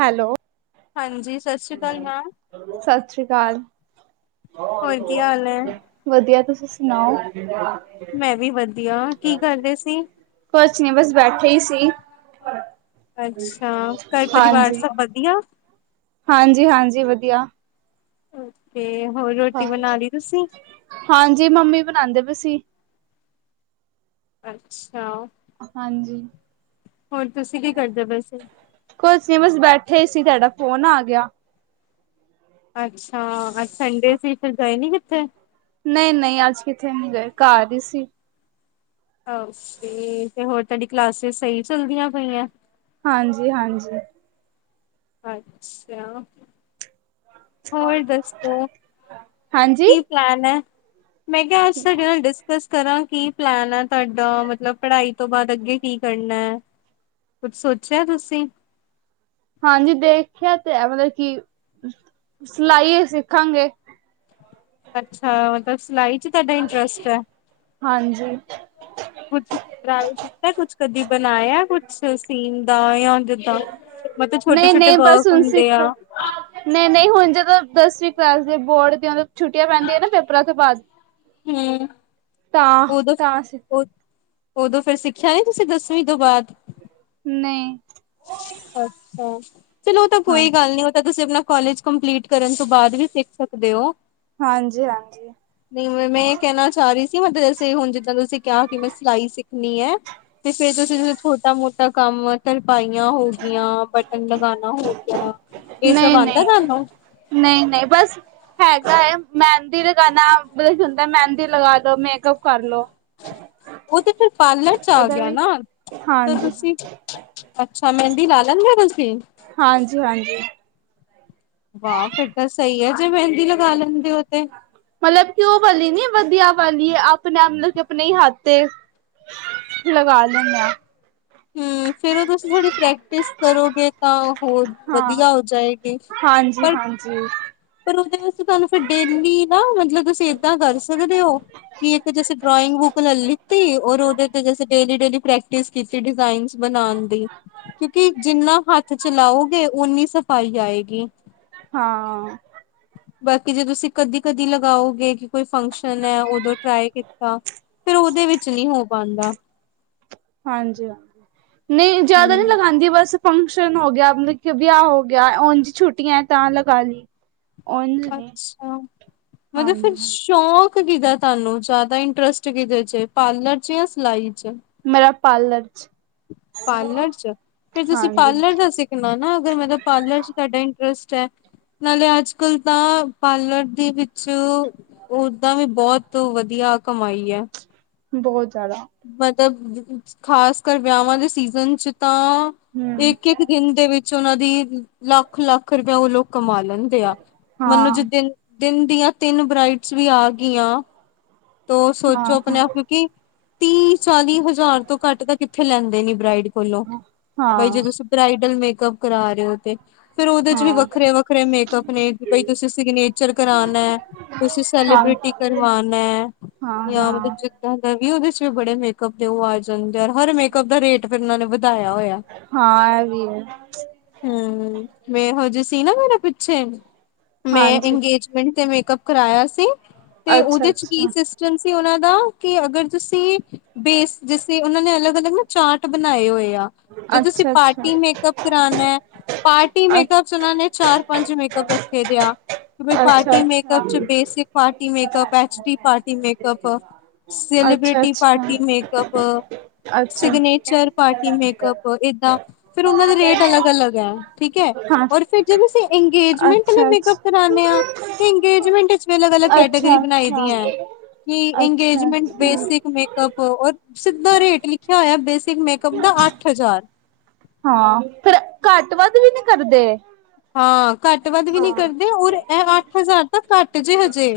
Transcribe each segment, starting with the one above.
Hello ਹਾਂਜੀ, ਸਸ ਸ੍ਰੀ ਕਾਲ ਮੈਮ। ਸਤਿ ਸ੍ਰੀ ਅਕਾਲ। ਹੋਰ ਕੀ ਹਾਲ ਹੈ ਵਧੀਆ, ਤੁਸੀਂ ਸੁਣਾਓ। ਮੈਂ ਵੀ ਵਧੀਆ, ਕੀ ਕਰ ਰਹੇ ਸੀ। ਕੁਛ ਨੀ ਬਸ ਬੈਠੇ ਹੀ ਸੀ, ਅੱਛਾ ਘਰ ਪਰਿਵਾਰ ਹਾਂਜੀ। ਸਭ ਵਧੀਆ। ਹਾਂਜੀ-ਹਾਂਜੀ ਵਧੀਆ। ਓਕੇ, ਹੋਰ ਰੋਟੀ ਬਨਾ ਲੀ ਤੁਸੀ। ਹਾਂਜੀ ਮੰਮੀ ਬਨਾਂਦੇ ਪੇ ਸੀ। ਅੱਛਾ। ਹਾਂਜੀ। ਹੋਰ, ਤੁਸੀਂ ਕੀ ਕਰਦੇ ਪੇ ਸੀ। ਕੁਛ ਨੀ ਬਸ ਬੈਠੇ ਹੀ ਸੀ ਤੁਹਾਡਾ ਫੋਨ ਆ ਗਿਆ। ਅੱਛਾ, ਅੱਜ ਸੰਡੇ ਸੀ ਫਿਰ ਗਏ ਨੀ ਕਿੱਥੇ। ਨਈਂ-ਨਈਂ ਅੱਜ ਕਿੱਥੇ ਨਹੀ ਗਏ ਘਰ ਹੀ ਸੀ। ਓਕੇ, ਤੇ ਹੋਰ ਤੁਹਾਡੀ ਕਲਾਸਿਸ ਸਹੀ ਚੱਲਦੀਆਂ ਪਈਆਂ। ਹਾਂਜੀ-ਹਾਂਜੀ। ਅੱਛਾ। ਹੋਰ ਦਸੋ ਹਾਂਜੀ ਕੀ ਪਲੈਨ ਹੈ ਮੈਂ ਕਿਹਾ ਅਜ ਸਾਡੇ ਨਾਲ ਡਿਸਕਸ ਕਰਾ ਕੀ ਪਲੈਨ ਹੈ ਤੁਹਾਡਾ ਮਤਲਬ ਪੜ੍ਹਾਈ ਤੋਂ ਬਾਅਦ ਅੱਗੇ ਕੀ ਕਰਨਾ। ਕੁੱਛ ਸੋਚਿਆ ਤੁਸੀ। ਹਾਂਜੀ ਦੇਖਿਆ ਤੇ ਹੈ ਮਤਲਬ ਕਿ ਸਿਲਾਈ ਉਹ ਹੀ ਸਿੱਖਾਂਗੇ। ਅੱਛਾ ਮਤਲਬ ਸਿਲਾਈ ਚ ਤੁਹਾਡਾ ਇੰਟਰਸਟ ਹੈ। ਹ ਕੁਛ ਟਰਾਈ ਕੀਤਾ ਕੁਛ ਕਦੀ ਬਣਾਇਆ ਕੁਛ ਸੀਨ ਦਾ ਯਾ ਜਿੱਦਾ ਮਤਲਬ ਛੋਟੇ-ਛੋਟੇ ਵਰਕ ਹੁੰਦੇ ਆ। ਨਹੀ-ਨਹੀ ਹੁਣ ਜਦੋ ਦਸਵੀ ਕਲਾਸ ਦੇ ਬੋਰਡ ਦੀਆ ਛੁੱਟੀਆ ਪੈਂਦੀਆ ਨਾ ਪੇਪਰਾ ਤੋ ਬਾਅਦ ਹਮ ਤਾਂ ਉਦੋ, ਤਾਂ ਉਦੋ ਫੇਰ ਸਿੱਖਿਆ ਨੀ ਤੁਸੀ ਦਸਵੀ ਤੋ ਬਾਦ। ਨਈ। ਅੱਛਾ ਚਲੋ ਉਹ ਤਾ ਹਾਂ ਕੋਈ ਗੱਲ ਨੀ ਉਹ ਤਾਂ ਤੁਸੀਂ ਆਪਣਾ ਕੋਲਜ ਕੰਪਲੀਟ ਕਰਨ ਤੋਂ ਬਾਅਦ ਵੀ ਸਿੱਖ ਸਕਦੇ ਹੋ, ਹਾਂਜੀ ਹਾਂਜੀ ਨਹੀ ਮੈਂ ਇਹ ਕਹਿਣਾ ਚਾ ਰਹੀ ਕੀ ਮਤਲ ਜੈਸੇ ਹੁਣ ਜਿੱਦਾਂ ਤੁਸੀਂ ਕਿਹਾ ਕਿ ਮੈਂ ਸਿਲਾਈ ਸਿੱਖਣੀ ਹੈ। ਤੇ ਫਿਰ ਛੋਟਾ-ਮੋਟਾ ਕੰਮ ਤਰਪਾਇਆ ਹੋਗਿਆ, ਬਟਨ ਲਗਾਣਾ ਹੋ ਗਿਆ ਇਹ ਸਭ ਨਈ-ਨਈ, ਆਉਂਦਾ ਤੁਹਾਨੂੰ ਨਈ-ਨਈ ਬਸ ਹੈਗਾ ਏ ਮਹਿੰਦੀ ਲਗਾਣਾ ਬਸ ਹੁਣਦਾ ਮਹਿੰਦੀ ਲਗਾਦੋ, ਮੇਕਅਪ ਕਰ ਲੋ ਉਹ ਤੇ ਫਿਰ ਪਾਰਲਰ ਚ ਆ ਉਹਦਾ ਗਿਆ ਵੀ ਨਾ, ਤੇ ਹਾਂਜੀ ਤੁਸੀਂ ਅੱਛਾ, ਮਹਿੰਦੀ ਲਾ ਲੈਣੇ ਓ ਤੁਸੀਂ? ਹਾਂਜੀ-ਹਾਂਜੀ। ਵਾਹ! ਫੇਰ ਤਾਂ ਸਈ ਐ, ਜੇ ਮਹਿੰਦੀ ਲਗਾ ਲੈਂਦੇ ਓ ਤੇ। ਮਤਲਬ ਕਿ ਉਹ ਵਾਲੀ ਨੀ, ਵਦੀਆ ਵਾਲੀ, ਅਪਣੇ ਮਤਲਬ ਕਿ ਅਪਣੇ ਈ ਹੱਥ ਤੇ ਲਗਾ ਲੈਣੇ ਆ। ਹੂੰ, ਫੇਰ ਉਹ ਤੁਸੀਂ ਥੋੜੀ ਪ੍ਰੈਕਟਿਸ ਕਰੋਗੇ ਤਾਂ ਹੋਰ ਵਦੀਆ ਹੋ ਜਾਏਗੀ। ਪਰ ਜੀ। ਪਰ ਉਹਦੇ ਵਿੱਚ ਤੁਆਨੂੰ ਫਿਰ ਡੇਲੀ ਨਾ ਮਤਲਬ ਤੁਸੀਂ ਏਦਾਂ ਕਰ ਸਕਦੇ ਓ। ਕਿ ਇੱਕ ਜੈਸੇ ਡਰਾਇੰਗ ਬੁੱਕ ਲੈ ਲੀੱਤੀ ਓਰ ਉਹਦੇ ਤੇ ਜੈੇਸੇ ਡੇਲੀ-ਡੇਲੀ ਪ੍ਰੈਕਟਿਸ ਕੀਤੀ ਡਿਜ਼ਾਇਨਸ ਬਣਾਣ ਦੀ। ਕਿਉਂਕਿ ਜਿੰਨਾ ਹੱਥ ਚਲਾਓਗੇ, ਓੱਨੀ ਸਫ਼ਾਈ ਆਏਗੀ। ਹਾਂ। ਬਾਕੀ ਜੇ ਤੁਸੀਂ ਕਦੀ-ਕਦੀ ਲਗਾਓਗੇ ਕਿ ਕੋਈ ਫੰਕਸ਼ਨ ਐ ਓਦੋ ਟਰਾਈ ਕੀਤਾ। ਫਿਰ ਉਹਦੇ ਵਿੱਚ ਨੀ ਹੋ ਪਾਂਦਾ। ਹਾਂਜੀ-ਹਾਂਜੀ, ਨਈ ਜੈਦਾ ਨੀ ਹਮ ਲਗਾਂਦੀ ਬਸ ਫੰਕਸ਼ਨ ਹੋ ਗਿਆ, ਮਤਲਬ ਕਿ ਵਿਆਹ ਹੋ ਗਿਆ, ਓਂਜ ਈ ਛੁੱਟੀਆਂ ਤਾਂ ਲਗਾ ਲਈ। ਉਝ ਨਹੀਂ ਅੱਛਾ, ਮਤਲਬ ਫਿਰ ਹਾਂਜੀ ਸ਼ੌਕ ਕਿਦਾ ਤੁਆਨੂੰ ਜੈਦਾ ਇੰਟਰਸਟ ਕਿਦੇ ਇਚ ਏ ਪਾਰਲਰ ਚ ਜਾਂ ਸਿਲਾਈ ਚ? ਮੇਰਾ ਪਾਰਲਰ ਚ। ਪਾਰਲਰ ਚ, ਫਿਰ ਤੁਸੀਂ ਹਾਂਜੀ ਪਾਰਲਰ ਦਾ ਸਿੱਖਣਾ ਨਾ ਅਗਰ ਮਤਲਬ ਪਾਰਲਰ ਚ ਤੁਆਡਾ ਇੰਟਰਸਟ ਐ। ਨਾਲੇ ਅੱਜਕੱਲ ਤਾਂ ਪਾਰਲਰ ਦੇ ਵਿੱਚ ਓੱਦਾਂ ਵੀ ਬੌਤ ਵਦੀਆ ਕਮਾਈ ਐ। ਬੌਤ ਜੈਦਾ। ਮਤਲਬ ਖ਼ਾਸ ਕਰ ਵਿਆਵਾ ਦੇ ਸੀਜ਼ਨ ਚ ਤਾਂ ਹਮ ਇੱਕ-ਇੱਕ ਦਿਨ ਦੇ ਵਿੱਚ ਉਹਨਾਂ ਦੀ ਲੱਖ-ਲੱਖ ਰੁਪਆ ਉਹ ਲੋਕ ਕਮਾ ਲੈਣ। ਦੇਆ, ਮਨ ਦੋ ਜੇ ਹਾਂ ਦਿਨ, ਦਿਨ ਦੀਆਂ ਤਿੰਨ ਬਰਾਇਡਸ ਵੀ ਆ ਗਿਆਂ ਤੋ ਹਾਂ ਸੋਚੋ ਅਪਣੇ ਹਾਂ ਆਪ ਨੂੰ ਕਿ ਤੀਹ ਚਾਲੀ ਹਜ਼ਾਰ ਤੋਂ ਘੱਟ ਤਾਂ ਕਿੱਥੇ ਲੈਂਦੇ ਨੀ ਬਰਾਈਡ ਕੋਲੋਂ, ਬਈ ਜੇ ਹਾਂ ਤੁਸੀ ਬਰਾਈਡਲ ਮੇਕਅਪ ਕਰਾ ਰਏ ਓ ਤੇ। ਫੇਰ ਉਹਦੇ ਚ ਵੀ ਹਾਂ ਵੱਖਰੇ-ਵੱਖਰੇ ਮੇਕਅੱਪ ਨੇ ਬਈ ਤੁਸੀਂ ਸਿਗਨੇਚਰ ਕਰਾਣਾ ਤੁਸੀਂ ਹਾਂ ਸੈਲੀਬ੍ਰਿਟੀ ਕਰਵਾਣਾ ਐ, ਹਾਂ ਜਾਂ ਮਤਲਬ ਹਾਂ ਜਿੱਦਾਂ ਦਾ ਵੀ ਉਹਦੇ ਚ ਵੀ ਬੜੇ ਮੇਕਅਪ ਉਹ ਆ ਜਾਂਦੇ, ਹਰ ਮੇਕਅਪ ਦਾ ਰੇਟ ਫਿਰ ਉਹਨਾਂ ਨੇ ਵਧਾਇਆ ਹੋਇਆ। ਹਾਂ ਇਹ ਵੀ ਹੈ ਹੂੰ, ਮੈ ਈਹੋ ਜੀ ਸੀ ਨਾ ਮੇਰਾ ਪਿੱਛੇ ਮੈਂ ਹਾਂਜੀ ਅੰਗੇਜ ਮੇਂਟ ਤੇ ਮੇਕਪ ਕਰਾਆ ਸੀ, ਤੇ ਅੱਛਾ ਉਹਦੇ ਚ ਕੀ ਅੱਛਾ ਸਿਸਟਮ ਸੀ ਉਹਨਾਂ ਦਾ ਕਿ ਅਗਰ ਤੁ ਸੀ, ਬੇਸ ਜਿਸੇ ਉਹਨਾਂ ਨੇ ਅਲੱਗ-ਅਲੱਗ ਨਾ ਚਾਰਟ ਬਣਾਏ ਹੋਏ ਆ। ਜੇ ਤੁਸੀਂ ਅੱਛਾ ਅੱਛਾ ਪਾਰਟੀ ਮੇਕਅਪ ਕਰਾਣਾ ਐ, ਪਾਰਟੀ ਅ ਮੇਕਅਪ ਉਹਨਾਂ ਨੇ ਚਾਰ, ਪੰਜ ਮੇਕਅੱਪ ਰੱਖੇ ਦੇਆ। ਕਿ ਬਈ ਅੱਛਾ ਪਾਰਟੀ ਮੇਕਅਪ ਚ basic party makeup, H D party makeup. ਅੱਛਾ ਸੈਲੀਬ੍ਰਿਟ ਅੱਛਾ ਅੱਛਾ ਟੀ ਪਾਰਟੀ ਮੇਕਅਪ, ਅੱਛਾ ਸਿਗਨੇਚਰ ਪਾਰਟੀ ਮੇਕਅੱਪ, ਏਦਾਂ ਫਿਰ ਉਹਨਾ ਦੇ ਰੇਟ ਅਲੱਗ-ਅਲੱਗ ਐ, ਠੀਕ ਐ, ਹਾਂ ਓਰ ਫੇਰ ਜਦ ਤੁਸੀਂ ਅੰਗੇਜਮੈਂਟ ਆਲੇ ਅੱਛਾ ਅੱਛਾ ਮੇਕਅਪ ਕਰਾਣੇ ਆ ਤੇ ਅੰਗੇਜਮੈਂਟ ਚ ਵੀ ਅਲੱਗ-ਅਲੱਗ ਕੈਟੇਗਰੀ ਅੱਛਾ ਬਣਾਈ ਅੱਛਾ ਦੀ ਐ। ਕਿ ਅੱਛਾ ਐੰਗੇਜਮੈਂਟ ਅੱਛਾ ਬੇਸਿਕ ਮੇਕਅਪ ਓਰ ਸਿੱਧਾ ਰੇਟ ਲਿਖਿਆ ਹੋਇਆ, ਬੇਸਿਕ ਮੇਕਅਪ ਦਾ ਅੱਠ ਹਜ਼ਾਰ। ਹਾਂ, ਫਿਰ ਘੱਟ ਵੱਧ ਵੀ ਨੀ ਕਰਦੇ। ਹਾਂ ਘੱਟ ਵੱਧ ਵੀ ਨਹੀਂ ਕਰਦੇ ਹਾਂ ਉਰ ਅੱਠ ਹਜ਼ਾਰ ਤਾਂ ਘੱਟ ਜੇ ਹਜੇ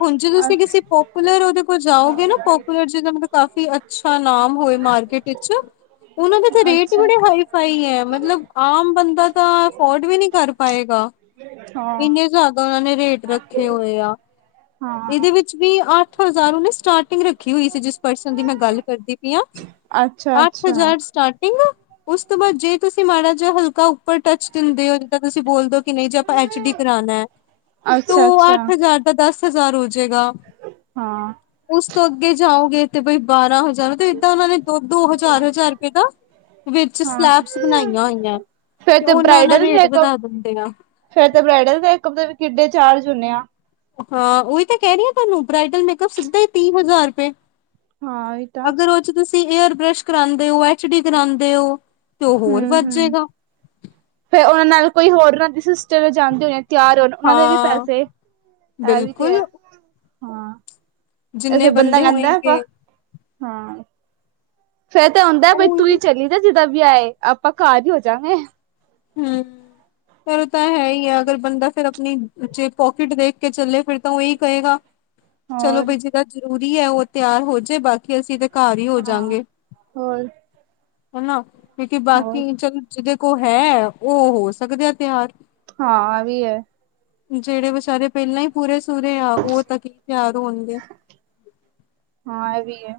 ਹੁਣ ਜੇ ਤੁਸੀਂ ਕਿਸੇ ਅੱਛਾ ਪ ਪਲਰ ਦੇ ਕੋਲ ਜਾਓਗੇ ਨਾ ਪਪੂਲਰ ਜਿ ਮਲਬ ਕਾਫੀ ਅੱਛਾ ਨਾਮ ਹੋ ਮਾਰਕੀਟ ਇਚ ਉਹਨਾਂ ਦੇ ਰੇਟ ਹੀ ਬੜੇ ਅੱਛਾ ਹਾਈ ਫਾਈ ਹੈ ਮਤਲਬ ਆਮ ਬੰਦਾ ਤਾਂ ਅਫੋਰਡ ਵੀ ਨਹੀਂ ਕਰ ਪਾਏਗਾ। ਹਾਂ ਏਨੇ ਜੈ ਦਾ ਉਹਨੇ ਰੇਟ ਰੱਖੇ ਹੋਏ ਆ, ਹਾਂ ਇਹਦੇ ਵਿੱਚ ਵੀ ਅੱਠ ਹਜ਼ਾਰ ਉਹਨੇ ਸਟਾਰਟਿੰਗ ਰੱਖ ਹੋਈ ਸੀ ਜਿਸ ਪਰਸਨ ਦੀ ਮੈਂ ਗੱਲ ਕਰਦੀ ਪਈ ਆ ਅੱਛਾ ਅੱਠ ਅੱਛਾ ਹਜ਼ਾਰ ਸਟਾ ਟੇਗੋਂ ਉਸ ਤੋਂ ਬਾਅਦ ਜੇ ਤੁਸੀਂ ਮਾੜਾ ਜਿਹਾ ਹਲਕਾ ਉੱਪਰ ਟੱਚ ਦਿੰਦੇ ਹੋ ਤਾਂ ਤੁਸੀਂ ਬੋਲਦੇੋ ਕਿ ਨਹੀਂ ਆ ਐਚ ਡੀ ਕਰਾਨਣਾ ਹੈ ਤੋ ਅੱਛਾ ਅੱਛਾ ਅੱਠ ਹਜ਼ਾਰ ਦਾ ਦਸ ਹਜ਼ਾਰ ਹੋ ਜਾਏਗਾ। ਹਾਂ। ਉਸ ਤੋਂ ਅੱਗੇ ਜਾਓਗੇ ਤੇ ਬਈ ਬਾਰਾਂ ਹਜਾ ਜਾ ਤੇ ਏਦਾਂ ਉਹਨਾਂ ਨੇ ਦੋ-ਦੋ ਹਜ਼ਾਰ-ਹਜ਼ਾਰ ਰੁਪਏ ਦਾ ਵਿੱਚ ਹਾਂ ਸਲੈਬਸ ਬਣਾਈਆਂ ਹੋਈਆਂ ਐ। ਫੇਰ ਤੇ ਬਰਾਈਡਲ ਤੇ ਆ। ਫੇਰ ਤੇ ਬ੍ਰਈਡਲ ਦੇ [unintelligible] ਕਿੱਡੇ ਚਾਰਜ ਹੁੰਣੇ ਆ। ਹਾਂ ਉਹੀ ਤਾਂ ਕਹਿ ਰਹੀ ਹਾਂ ਤੁਹਾਨੂੰ ਬ੍ਰਡਲ ਮੇਕਅਪ ਸਿੱਧਾ ਹੀ ਤੀਹ ਹਜ਼ਾਰ ਰੁਪਏ। ਹਾਂ ਇਹ ਤਾਂ ਅਗਰ ਉਹ 'ਚ ਤੁਸੀਂ ਏਅਰ ਬ੍ਰਸ਼ ਕਰਾਂਦੇ ਓ ਐਚ ਡੀ ਕਰਾਂਦੇ ਓ। ਤ ਹੋਰ ਵੱਧ ਜੇਗਾ। ਫਿਰ ਉਹਨਾਂ ਨਾਲ ਕੋਈ ਹੋਰ ਰਜ ਸਿਸਟਰ ਲ ਜਾਂਣਦੇ ਹੋਣੇ ਆ। ਤਿਆਰ ਹੋਣ ਉਹਨਾਂ ਦੇ ਵੀ ਹਾਂ ਪੈਸੇ ਇਹ ਵੀ ਤੇ ਬਿਲਕੁਲ ਹੈ। ਇਸੇ ਜਿੰਨੇ ਬੰਦਾ ਬੰਦੇ ਕਹਿੰਦਾ ਆਪ ਹੋਏਗੇ ਹਾਂ। ਫੇਰ ਤਾਂ ਹੁੰਂਦਾ ਬਈ ਤੂੰ ਹੀ ਉਹੀ ਚੱਲ ਜਾ ਜਿੱਦਾ ਵਿਆਹ ਏ ਆਪਾਂ ਘਰ ਹੀ ਹੋ ਜਾਗੇ। ਹੂੰ ਪਰ ਤਾਂ ਹੈ ਹੀ ਹੈ ਅਗਰ ਬੰਦਾ ਫਿਰ ਆਪਣੀ 'ਚ ਪੋਕਿਟ ਦੇਖ ਕੇ ਚੱਲੇ ਫਿਰ ਤਾਂ ਉਹੀ ਕਹੇਗਾ। ਚਲੋ ਹੋਰ ਬਈ ਜਿਹੜਾ ਜ਼ਰੂਰੀ ਹੈ ਉਹ ਤਿਆਰ ਹੋ ਜੇ ਬਾਕੀ ਅਸੀਂ ਤੇ ਘਾਰ ਹੀ ਹੋ ਹਾਂ ਜਾਂਗੇ। ਹੋਰ ਹਨਾ ਕਿਉਂਕਿ ਹੋਰ ਬਾਕੀ 'ਚ-'ਚ ਜਿਹਦੇ ਕੋਲ ਹੈ। ਉਹ ਹੋ ਸਕਦੇ ਆ ਤਿਆਰ ਹਾਂ ਆਵੀ ਐ। ਜਿਹੜੇ ਵਿਚਾਰੇ ਪਹਿਲਾਂ ਹੀ ਪੂਰੇ ਸੂੁਰੇ ਆ ਉਹ ਤਾਂ ਕੀ ਤਿਆਰ ਹੋਣਗੇ। ਹਾਂ ਇਹ ਵੀ ਏ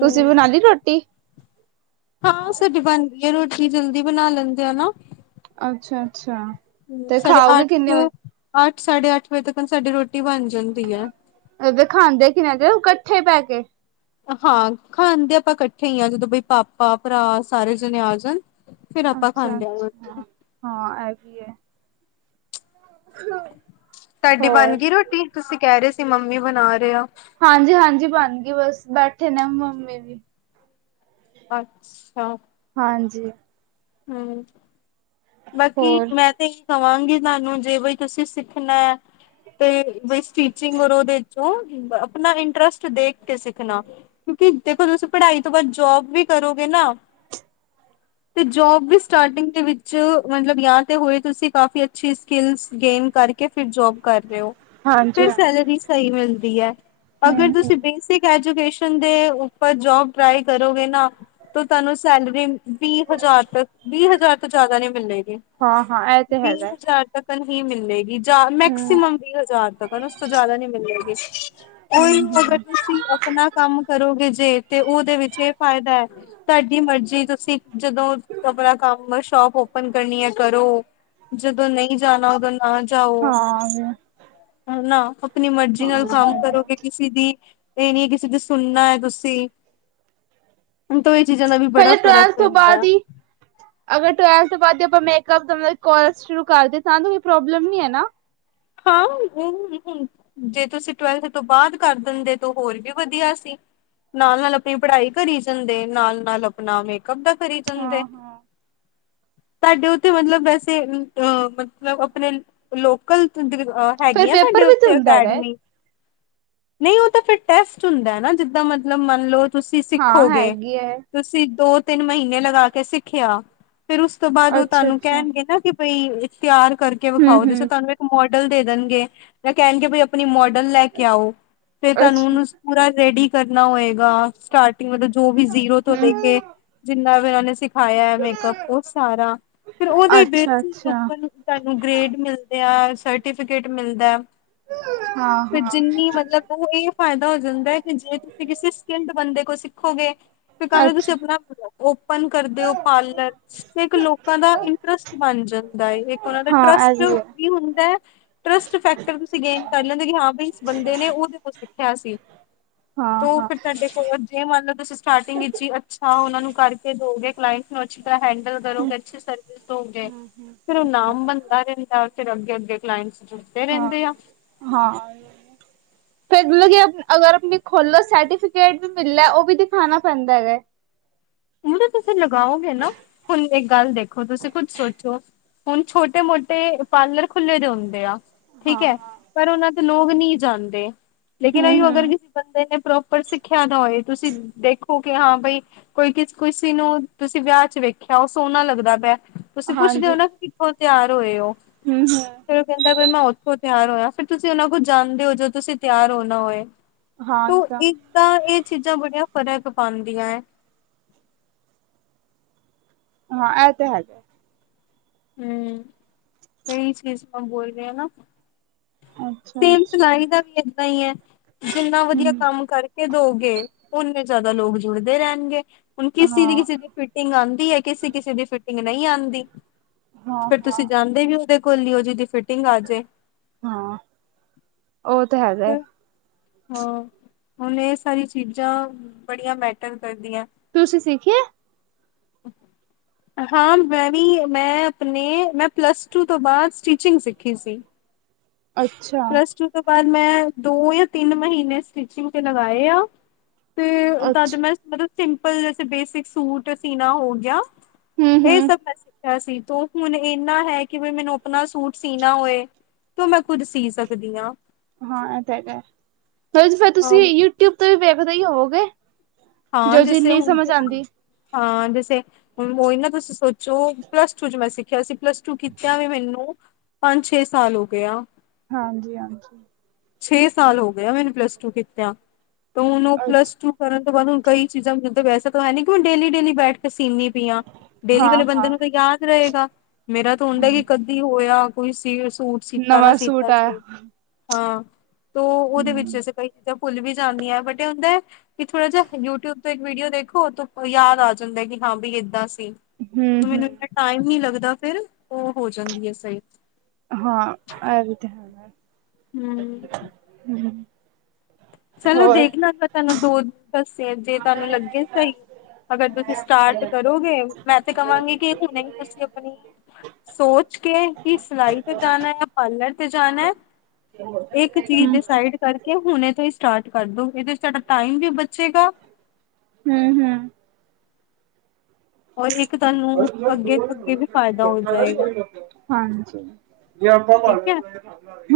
ਤੁਸੀਂ ਬਣਾ ਲਈ ਰੋਟੀ। ਹਾਂ ਸਾਡੀ ਬਣਦੀ ਹੈ ਰੋਟੀ ਜਲਦੀ ਬਣਾ ਲੈਂਦੇ ਆ ਨਾ। ਅੱਛਾ ਅੱਛਾ ਹੂੰ ਤੇ ਸਾਢੇ ਖਾਓਗੇ ਅੱਠ ਕਿੰਨੇ ਵਜੇ ਅੱਠ ਸਾਢੇ ਅੱਠ ਵਜੇ ਤੱਕ ਸਾਡੀ ਰੋਟੀ ਬਣ ਜਾਂਦੀ ਐ। ਅਗਰ ਖਾਂਦੇ ਕਿ ਨਾ ਤੇ ਕੱਠੇ ਬੈਹ ਕੇ ਹਾਂ ਖਾਣਦੇ ਆਪਾਂ ਕੱਠੇ ਹੀ ਹਾਂ ਜਦੋਂ ਬਈ ਪਾਪਾ ਭਰਾ ਸਾਰੇ ਜਣੇ ਆ ਜਣ। ਫੇਰ ਆਪਾਂ ਅੱਛਾ ਖਾਂਦੇ ਆ। ਅੱਛਾ ਹਾਂ ਇਹ ਵੀ ਐ। ਤੁਹਾਡੀ ਹੋਰ ਬਣ ਗਈ ਰੋਟੀ ਤੁਸੀਂ ਕਹਿ ਰਹੇ ਸੀ ਮੰਮੀ ਬਣਾ ਰਹੇ ਆ। ਹਾਂਜੀ-ਹਾਂਜੀ ਬਣ ਗਈ ਬਸ ਬੈਠੇ ਨੇ ਮੰਮੀ ਵੀ ਅੱਛਾ ਹਾਂਜੀ ਹੂੰ ਬਾਕੀ ਹੋਰ ਮੈਂ ਤੇ ਕਵਾਂਗੇ ਤੁਹਾਨੂੰ ਜੇ ਬਈ ਤੁਸੀਂ ਸਿੱਖਣਾ ਹੈ ਤੇ ਬਈ ਸਟੀਚਿੰਗ ਔਰ ਉਹਦੇ 'ਚ ਹੂੰ ਆਪਣਾ ਇੰਟਰਸਟ ਦੇਖ ਕੇ ਸਿੱਖਣਾ ਕਿਉਂਕਿ ਦੇਖੋ ਤੁਸੀਂ ਪੜ੍ਹਾਈ ਤੋਂ ਬਾਅਦ ਜੋਬ ਵੀ ਕਰੋਗੇ ਨਾ ਤੇ ਜੋਬ ਵੀ ਸਟਾਰਟਿੰਗ ਦੇ ਵਿੱਚ ਮਤਲਬ ਜਾਂ ਤੇ ਹੋਏ ਤੁਸੀਂ ਕਾਫੀ ਅੱਛੀ ਸਕਿੱਲਸ ਗੇਨ ਕਰਕੇ ਫਿਰ ਜੋਬ ਕਰ ਰਹੇ ਹੋ ਹਾਂਜੀ ਫਿਰ ਹਾਂ ਸੈਲਰੀ ਸਹੀ ਮਿਲਦੀ ਹੈ ਅਗਰ ਹਮ ਹਮ ਤੁਸੀਂ ਬੇਸਿਕ ਐਜੂਕੇਸ਼ਨ ਦੇ ਉੱਪਰ ਜੋਬ ਟਰਾਈ ਕਰੋਗੇ ਨਾ ਤੁਹਾਨੂੰ ਸੈਲਰੀ ਵੀ ਹਜ਼ਾਰ ਤੱਕ ਵੀਹ ਹਜ਼ਾਰ ਤੋਂ ਜ਼ਿਆਦਾ ਨਹੀਂ ਮਿਲੇਗੀ ਹਾਂ ਹਾਂ ਇਹ ਤੇ ਵੀਹ ਹੈਗਾ ਹਜ਼ਾਰ ਤੱਕ ਹੀ ਮਿਲੇਗੀ, ਹਮ ਮੈਕਸੀਮਮ ਵੀਹ ਹਜ਼ਾਰ ਤੱਕਣ ਉਸ ਤੋਂ ਜ਼ਿਆਦਾ ਨਹੀਂ ਮਿਲੇਗੀ ਉਹੀ ਹਮ ਹਮ ਅਗਰ ਤੁਸੀਂ ਆਪਣਾ ਕੰਮ ਕਰੋਗੇ ਜੇ, ਤੇ ਉਹਦੇ ਵਿੱਚ ਇਹ ਫਾਇਦਾ ਹੈ ਤੁਹਾਡੀ, ਮਰਜ਼ੀ ਤੁਸੀਂ ਜਦੋਂ ਆਪਣਾ ਕੰਮ, ਸ਼ੋਪ ਓਪਨ ਕਰਨੀ ਹੈ ਕਰੋ, ਜਦੋਂ ਨਹੀਂ ਜਾਣਾ ਉਦੋਂ ਹਾਂ, ਜਾਓ ਹਾਂ, ਨਾ ਆਪਣੀ ਮਰਜ਼ੀ ਨਾਲ ਕੰਮ ਹਾਂ ਕਰੋਗੇ ਕਿਸੇ ਦੀ ਇਹ ਨੀ ਹੈ ਕਿਸੇ ਤੇ ਸੁਣਨਾ ਹੈ ਤੁਸੀਂ ਹੁਣ ਤੋ ਇਹ ਚੀਜ਼ਾਂ ਦਾ ਵੀ ਬੜਾ ਪਹਿਲੇ ਫ਼ਰਕ ਟਵੈਲਥ ਤੋਂ ਬਾਅਦ ਹੀ [inaudible] ਅਗਰ ਟਵੈਲਥ ਤੋਂ ਬਾਅਦ ਜੇ ਆਪਾਂ ਮੇਕਅੱਪ ਦਾ ਕੋਰਸ ਸ਼ੁਰੂ ਕਰਦੀਏ ਤਾਂ, ਤੇ ਕੋਈ ਪ੍ਰੋਬਲਮ ਨੀ ਐ ਨਾਂ ਹਾਂ, ਹਮ-ਹਮ ਜੇ ਤੁਸੀਂ ਟਵੈਲਥ ਤੋਂ, ਬਾਅਦ ਕਰ ਦਿੰਦੇ, ਤਾਂ ਹੋਰ ਵੀ ਵਧੀਆ ਸੀ ਨਾਲ-ਨਾਲ, ਆਪਣੀ ਪੜ੍ਹਾਈ ਕਰੀ ਜਾਂਦੇ, ਨਾਲ-ਨਾਲ ਨਾ, ਮੇਕਅਪ ਦਾ ਕਰੀ ਜਾਂਦੇ ਹਾਂ-ਹਾਂ। ਤੁਹਾਡੇ ਉੱਥੇ ਮਤਲਬ, ਵੈਸੇ ਅ ਮਤਲਬ, ਆਪਣੇ ਲੋਕਲ ਫਿਰ ਹੈਗੀਆਂ, ਤੁਹਾਡੇ ਪੇਪਰ ਵੀ ਤੇ ਉੱਥੇ ਹੁੰਦਾ ਹੈਗਾ ਏ। ਅਕੈਡਮੀ? ਨਹੀਂ ਉਹ ਤਾਂ ਫਿਰ ਟੈਸਟ ਹੁੰਦਾ ਨਾ, ਜਿੱਦਾਂ ਮਤਲਬ ਮੰਨ ਲਓ ਤੁਸੀਂ ਹਾਂ ਸਿੱਖੋਗੇ। ਹੈਗੀ ਹੈ, ਤੁਸੀਂ ਦੋ, ਤਿੰਨ ਮਹੀਨੇ ਲਗਾ ਕੇ ਸਿੱਖਿਆ, ਫੇਰ ਉਸ ਤੋਂ ਬਾਅਦ, ਉਹ ਤੁਹਾਨੂੰ ਅੱਛਾ-ਅੱਛਾ, ਕਹਿਣਗੇ ਨਾ ਕਿ ਬਈ, ਤਿਆਰ ਕਰਕੇ ਵਿਖਾਓ, ਜਿਸ ਤਰਾਂ ਹੂੰ-ਹੂੰ, ਤੁਹਾਨੂੰ ਇੱਕ ਮੋਡਲ ਦੇ ਦੇਣਗੇ, ਜਾਂ ਕਹਿਣਗੇ ਬਈ ਆਪਣੀ, ਮੋਡਲ ਲੈ ਕੇ ਆਓ ਫੇਰ ਤੁਹਾਨੂੰ ਅੱਛਾ। ਉਹਨੂੰ ਪੂਰਾ ਰੈਡੀ ਕਰਨਾ ਹੋਏਗਾ, ਸਟਾਰਟਿੰਗ ਮਤਲਬ, ਜੋ ਵੀ ਜ਼ੀਰੋ ਤੋਂ ਲੈ ਕੇ ਜਿੰਨਾ ਵੀ ਉਹਨਾਂ ਨੇ, ਸਿਖਾਇਆ ਮੇਕਅੱਪ ਉਹ ਸਾਰਾ ਫਿਰ ਉਹਦੇ ਵਿੱਚ ਹੀ ਅੱਛਾ-ਅੱਛਾ, ਆਪਾਂ ਨੂੰ ਸਾਨੂੰ ਗ੍ਰੇਡ ਮਿਲਦੇ ਆ, ਸਰਟੀਫਿਕੇਟ ਮਿਲਦਾ ਫਿਰ ਹਾਂ-ਹਾਂ, ਜਿੰਨੀ ਮਤਲਬ, ਉਹ ਇਹ ਫਾਇਦਾ ਹੋ ਜਾਂਦਾ ਹੈ, ਕਿ ਜੇ ਤੁਸੀਂ ਕਿਸੇ ਸਕਿਲਡ ਬੰਦੇ ਕੋਲ ਸਿੱਖੋਗੇ ਫਿਰ ਕੱਲ ਨੂੰ ਤੁਸੀਂ, ਅੱਛਾ, ਆਪਣਾ ਓਪਨ ਕਰਦੇ ਹੋ ਪਾਰਲਰ ਇੱਕ ਲੋਕਾਂ ਦਾ ਇੰਟਰਸਟ ਬਣ ਜਾਂਦਾ ਹੈ ਏ, ਇੱਕ ਉਹਨਾ ਦਾ ਹਾਂ ਇਹ ਟਰਸਟ ਹੈ। ਵੀ ਹੁੰ ਦਾ, ਟ੍ਸਟ ਫੈਕਟਰ ਤੁਸੀਂ ਗੇਨ ਕਰ ਲੈਂਦੇ ਹੋ, ਕਿ ਹਾਂ ਬਈ, ਇਸ ਬੰਦੇ ਨੇ ਉਹਦੇ ਕੋਲ ਸਿੱਖਿਆ ਸੀ ਤੋ ਹਾਂ-ਹਾਂ, ਫਿਰ, ਤੁਹਾਡੇ ਕੋਲ ਜੇ ਮੰਨ ਲਓ ਤੁਸੀਂ ਸਟਾਰਟਿੰਗ ਵਿੱਚ ਹੀ ਅੱਛਾ ਉਹਨਾ ਨੂੰ ਕਰਕੇ ਦੋਗੇ, ਕਲਾਇੰਟ ਨੂੰ ਅੱਛੀ ਤਰ੍ਹਾਂ ਹੈਂਡਲ ਕਰੋਗੇ, ਅੱਛੀ ਸਰਵਿਸ ਦੋਗੇ, ਫਿਰ ਉਹ ਨਾਮ ਬਣ [unintelligible] ਫਿਰ ਅੱਗੇ-ਅੱਗੇ ਕਲਾਇੰਟਸ ਚ ਹਾਂ-ਹਾਂ [inaudible] ਫੇਰ ਮਤਲਬ ਕਿ, ਅਗਰ ਆਪਣੀ ਖੋਲੋ ਸਰਟੀਫਿਕੇਟ ਵੀ ਮਿਲਦਾ ਉਹ ਵੀ ਦਿਖਾਣਾ ਪੈਂਦਾ, ਹੈਗਾ ਉਹ ਜੇ ਤੁਸੀਂ ਲਗਾਓਗੇ ਨਾ, ਹੁਣ ਇੱਕ ਗੱਲ ਦੇਖੋ, ਤੁਸੀਂ ਖੁਦ ਸੋਚੋ ਹੁਣ ਛੋਟੇ ਮੋਟੇ, ਪਾਰਲਰ ਖੁੱਲ੍ਹੇ ਦੇ, ਹੁੰਦੇ ਆ ਠੀਕ ਹੈ, ਹਾਂ-ਹਾਂ। ਪਰ ਉਹਨਾਂ ਤੇ, ਲੋਕ ਨਹੀਂ ਜਾਂਦੇ ਲੇਕਿਨ ਇਹੀ ਔ ਅਗਰ ਹੂੰ-ਹੂੰ। ਕਿਸੇ ਬੰਦੇ ਨੇ, ਪ੍ਰੋਪਰ ਸਿੱਖਿਆ ਦਾ ਹੋਏ, ਤੁਸੀਂ ਦੇਖੋ ਕਿ ਹਾਂ ਬਾਈ ਕੋਈ ਕਿਸ ਕਿਸੇ ਨੂੰ ਤੁਸੀਂ ਵਿਆਹ ਚ ਵੇਖਿਆ, ਉਹ ਸੋਹਣਾ ਲੱਗਦਾ ਪਿਆ, ਤੁਸੀਂ ਪੁੱਛਦੇ ਹੋ ਨਾ ਕਿੱਥੋਂ, ਤਿਆਰ ਹੋਏ ਹੋ? ਹਮ -ਹਮ। ਫੇਰ ਉਹ ਕਹਿੰਦਾ, ਬੀ ਮੈਂ ਉੱਥੋਂ ਤਿਆਰ ਹੋਇਆ, ਫਿਰ ਤੁਸੀਂ ਉਹਨਾਂ ਕੋਲ ਜਾਂਦੇ ਹੋ, ਜਦੋਂ ਤੁਸੀਂ ਤਿਆਰ ਹੋਣਾ ਹੋਏ। ਹਾਂ, ਇਹ ਤਾਂ ਏਦਾਂ ਤਾਂ, ਇਹ ਚੀਜ਼ਾਂ ਬੜੀਆਂ ਫ਼ਰਕ ਪਾਉਂਦੀਆਂ ਹਾਂ, ਇਹ ਤੇ ਹੈਗਾ ਏ। ਹਮ, ਤੇ ਇਹ ਹੀ ਚੀਜ਼ ਮੈਂ ਬੋਲ ਰਹੀ ਹਾਂ, ਨਾ ਅੱਛਾ ਸੇਮ, ਅੱਛਾ। ਸਿਲਾਈ ਦਾ ਵੀ ਏਦਾਂ ਹੀ ਹੈ। ਜਿੰਨਾ ਵਧੀਆ ਹੂੰ ਕੰਮ ਕਰਕੇ ਦੋਗੇ, ਉਨੇ ਜ਼ਿਆਦਾ ਲੋਕ ਜੁੜਦੇ ਰਹਿਣਗੇ। ਹੁਣ, ਕਿਸੀੇ ਦੀ ਹਾਂ ਕਿਸੇ ਦੀ ਫਿਟਿੰਗ ਆਉਂਦੀ ਹੈ, ਕਿਸੇ- ਕਿਸੇ ਦੀ ਫਿਟਿੰਗ ਨਹੀਂ ਆਉਂਦੀ, ਹਾਂ ਫਿਰ ਤੁਸੀਂ ਹਾਂ ਜਾਂਦੇ ਵੀ ਉਹਦੇ ਕੋਲ ਹੀ ਹੋ ਜਿਹਦੀ ਫਿਟਿੰਗ ਆ ਜੇ। ਹਾਂ, ਉਹ ਤਾਂ ਹੈਗਾ ਐ। ਹਾਂ, ਹੁਣ ਇਹ ਸਾਰੀ ਚੀਜ਼ਾਂ ਬੜੀਆਂ ਮੈਟਰ ਕਰਦੀਆਂ। ਤੁਸੀਂ ਸਿੱਖਿਆ। [unintelligible] ਹਾਂ, ਮੈਂ ਵੀ, ਮੈਂ ਅਪਣੇ ਮੈਂ ਪਲੱਸ ਟੂ ਤੋਂ ਬਾਦ ਸਟੀਚਿੰਗ ਸਿੱਖੀ ਸੀ। ਅੱਛਾ। ਪਲੱਸ ਟੂ ਤੋਂ ਬਾਅਦ, ਮੈਂ ਦੋ ਜਾਂ ਤਿੰਨ, ਮਹੀਨੇ ਸਟਿਚਿੰਗ ਤੇ ਲਗਾਏ ਆ। ਤੇ ਤਾਂ ਤੇ ਅੱਛਾ ਮੈਂ ਮਤਲਬ, ਸਿੰਪਲ ਜੈਸੇ ਬੇਸਿਕ ਸੂਟ ਸੀਣਾ ਹੋ ਗਿਆ। ਹੂੰ ਇਹ ਹੂੰ। ਸਬ ਮੈਂ ਸਿੱਖਿਆ ਸੀ ਤੂੰ ਹੁਣ ਇਨਾ ਹੈ ਕਿ ਬਈ ਮੈਨੂੰ ਅਪਣਾ ਸੂਟ ਸੀਣਾ ਹੋਏ ਤੋ ਮੈਂ ਕੁੱਝ ਸੀ ਸਕਦੀ ਆ। ਹਾਂ, ਇਹ ਤਾਂ ਹੈਗਾ, ਫਿਰ ਤੁ ਫਿਰ ਹਾਂ ਤੁਸੀਂ ਯੂਟਿਊਬ ਤੇ ਵੀ ਵੇਖਦੇ ਈ ਹੋਵੋਗੇ। ਜੋ ਚੀਜ਼ ਨਈ ਸਮਝ ਆਂਦੀ। ਹਾਂ, ਜੈਸੇ ਹੁਣ ਉਹੀ ਨਾ ਤੁਸੀਂ ਸੋਚੋ, ਪਲੱਸ ਟੂ ਚ ਮੈਂ ਸਿੱਖਿਆ ਸੀ ਪਲੱਸ ਟੂ ਕੀਤਯਾ ਵੀ ਮੈਨੂੰ ਪੰਜ, ਛੇ ਸਾਲ ਹੋਗੇ ਆ। ਹਾਂਜੀ, ਹਾਂਜੀ। ਛੇ ਸਾਲ ਹੋ ਗਿਆ ਮੈਨੂੰ ਪਲੱਸ ਟੂ ਕੀਤਾ ਤੇ ਹੁਣ ਉਹ ਪਲੱਸ ਅੱਛਾ ਟੂ ਕਰਨ ਤੋਂ ਬਾਦ ਹੁਣ ਕਈ ਚੀਜ਼ਾਂ ਮ ਵੈਸੇ ਤਾਂ ਹੈ ਨੀ ਕੀ ਮੈ ਡੇਲੀ- ਡੇਲੀ ਬੈਠ ਕੇ ਸੀਨੀ ਪਈਆਂ। ਡੇਲੀ ਹਾਂ ਵਾਲੇ ਹਾਂ ਬੰਦੇ ਨੂੰ ਤਾਂ ਯਾਦ ਰਏਗਾ, ਮੇਰਾ ਤਾਂ ਹੁੰਦਾ ਕਿ ਹੂੰ। ਕਦੀ ਹੋਇਆ ਕੋਈ ਸੀ ਸੂਟ ਸਿੱਤਾ ਨਾ ਨਵਾਂ ਸੂਟ ਸਿੱਤਾ ਆਇਆ ਸੀ। ਹਾਂ, ਤੋ ਉਹਦੇ ਵਿੱਚ ਹੂੰ ਅਸੀਂ ਕਈ ਚੀਜ਼ਾਂ ਭੁਲ ਵੀ ਜਾਂਦੀਆਂ ਬਟ ਇਹ ਹੁੰਦਾ ਵੀ ਥੋੜਾ ਜਿਹਾ ਯੂਟਿਊਬ ਤੋਂ ਇੱਕ ਵੀਡੀਓ ਦੇਖੋ ਉਹ ਤੋਂ ਯਾਦ ਆ ਜਾਂਦਾ ਐ ਕਿ ਹਾਂ ਬ ਏਦਾਂ ਸੀ। ਹੂੰ। ਮੈਨੂੰ ਇੰਨਾ ਟਾਈਮ ਨੀ ਲੱਗਦਾ ਫੇਰ, ਉਹ ਹੋ ਜਾਂਦੀ ਐ ਸਈ। ਹਾਂ, ਐ ਰੀ ਤੇ ਹੈ। ਹੂੰ। ਹੂੰ। ਚਲੋ ਹੋਰ ਦੇਖਣਾ ਪਤਾ ਨਾ ਦੁ ਦੱਸਿਆ ਜੇ ਤੁਆਨੂੰ ਲੱਗੇ ਸਈ, ਅਗਰ ਤੁਸੀਂ ਸਟਾਰਟ ਕਰੋਗੇ ਮੈਂ ਤੇ ਕਵਾਂਗੀ ਕਿ ਹੁਣੇ ਹੀ ਤੁਸੀਂ ਅਪਣੀ ਸੋਚ ਕੇ ਕਿ ਸਿਲਾਈ ਤੇ ਜਾਣਾ ਯਾ ਪਾਰਲਰ ਤੇ ਜਾਣਾ? ਇੱਕ ਚੀਜ਼ ਹੂੰ। ਡਿਸਾਈਡ ਕਰਕੇ ਹੁਣੇ ਤੋਂ ਸਟਾਰਟ ਕਰਦੋ, ਇਹਦੇ ਚ ਤੁਆਡਾ ਟਾਈਮ ਵੀ ਬਚੇਗਾ ਹੂੰ, ਹੂੰ। ਓਰ ਇੱਕ ਤੁਆਨੂੰ ਅੱਗੇ, ਅੱਗੇ ਵੀ ਫਾਇਦਾ ਹੋ ਜਾਏਗਾ। ਹਾਂਜੀ। ਠੀਕ ਐ,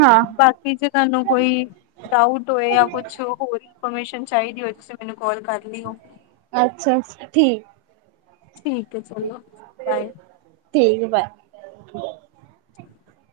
ਹਾਂ, ਬਾਕੀ ਜੇ ਤੁਆਨੂੰ ਕੋਈ ਡਾਊਟ ਹੋਏ ਯਾ ਕੁਛ ਹੋਰ ਹੀ ਫੋਰਮੇਸ਼ਨ ਚਾਈਦੀ ਓਏ, ਤੁਸੀਂ ਮੈਨੂੰ ਕੋਲ ਕਰ ਲਈਓ। ਅੱਛ ਛਾ ਠੀਕ। ਠੀਕ ਐ, ਚਲੋ ਬਾਏ। ਠੀਕ ਬੈ। [inaudible]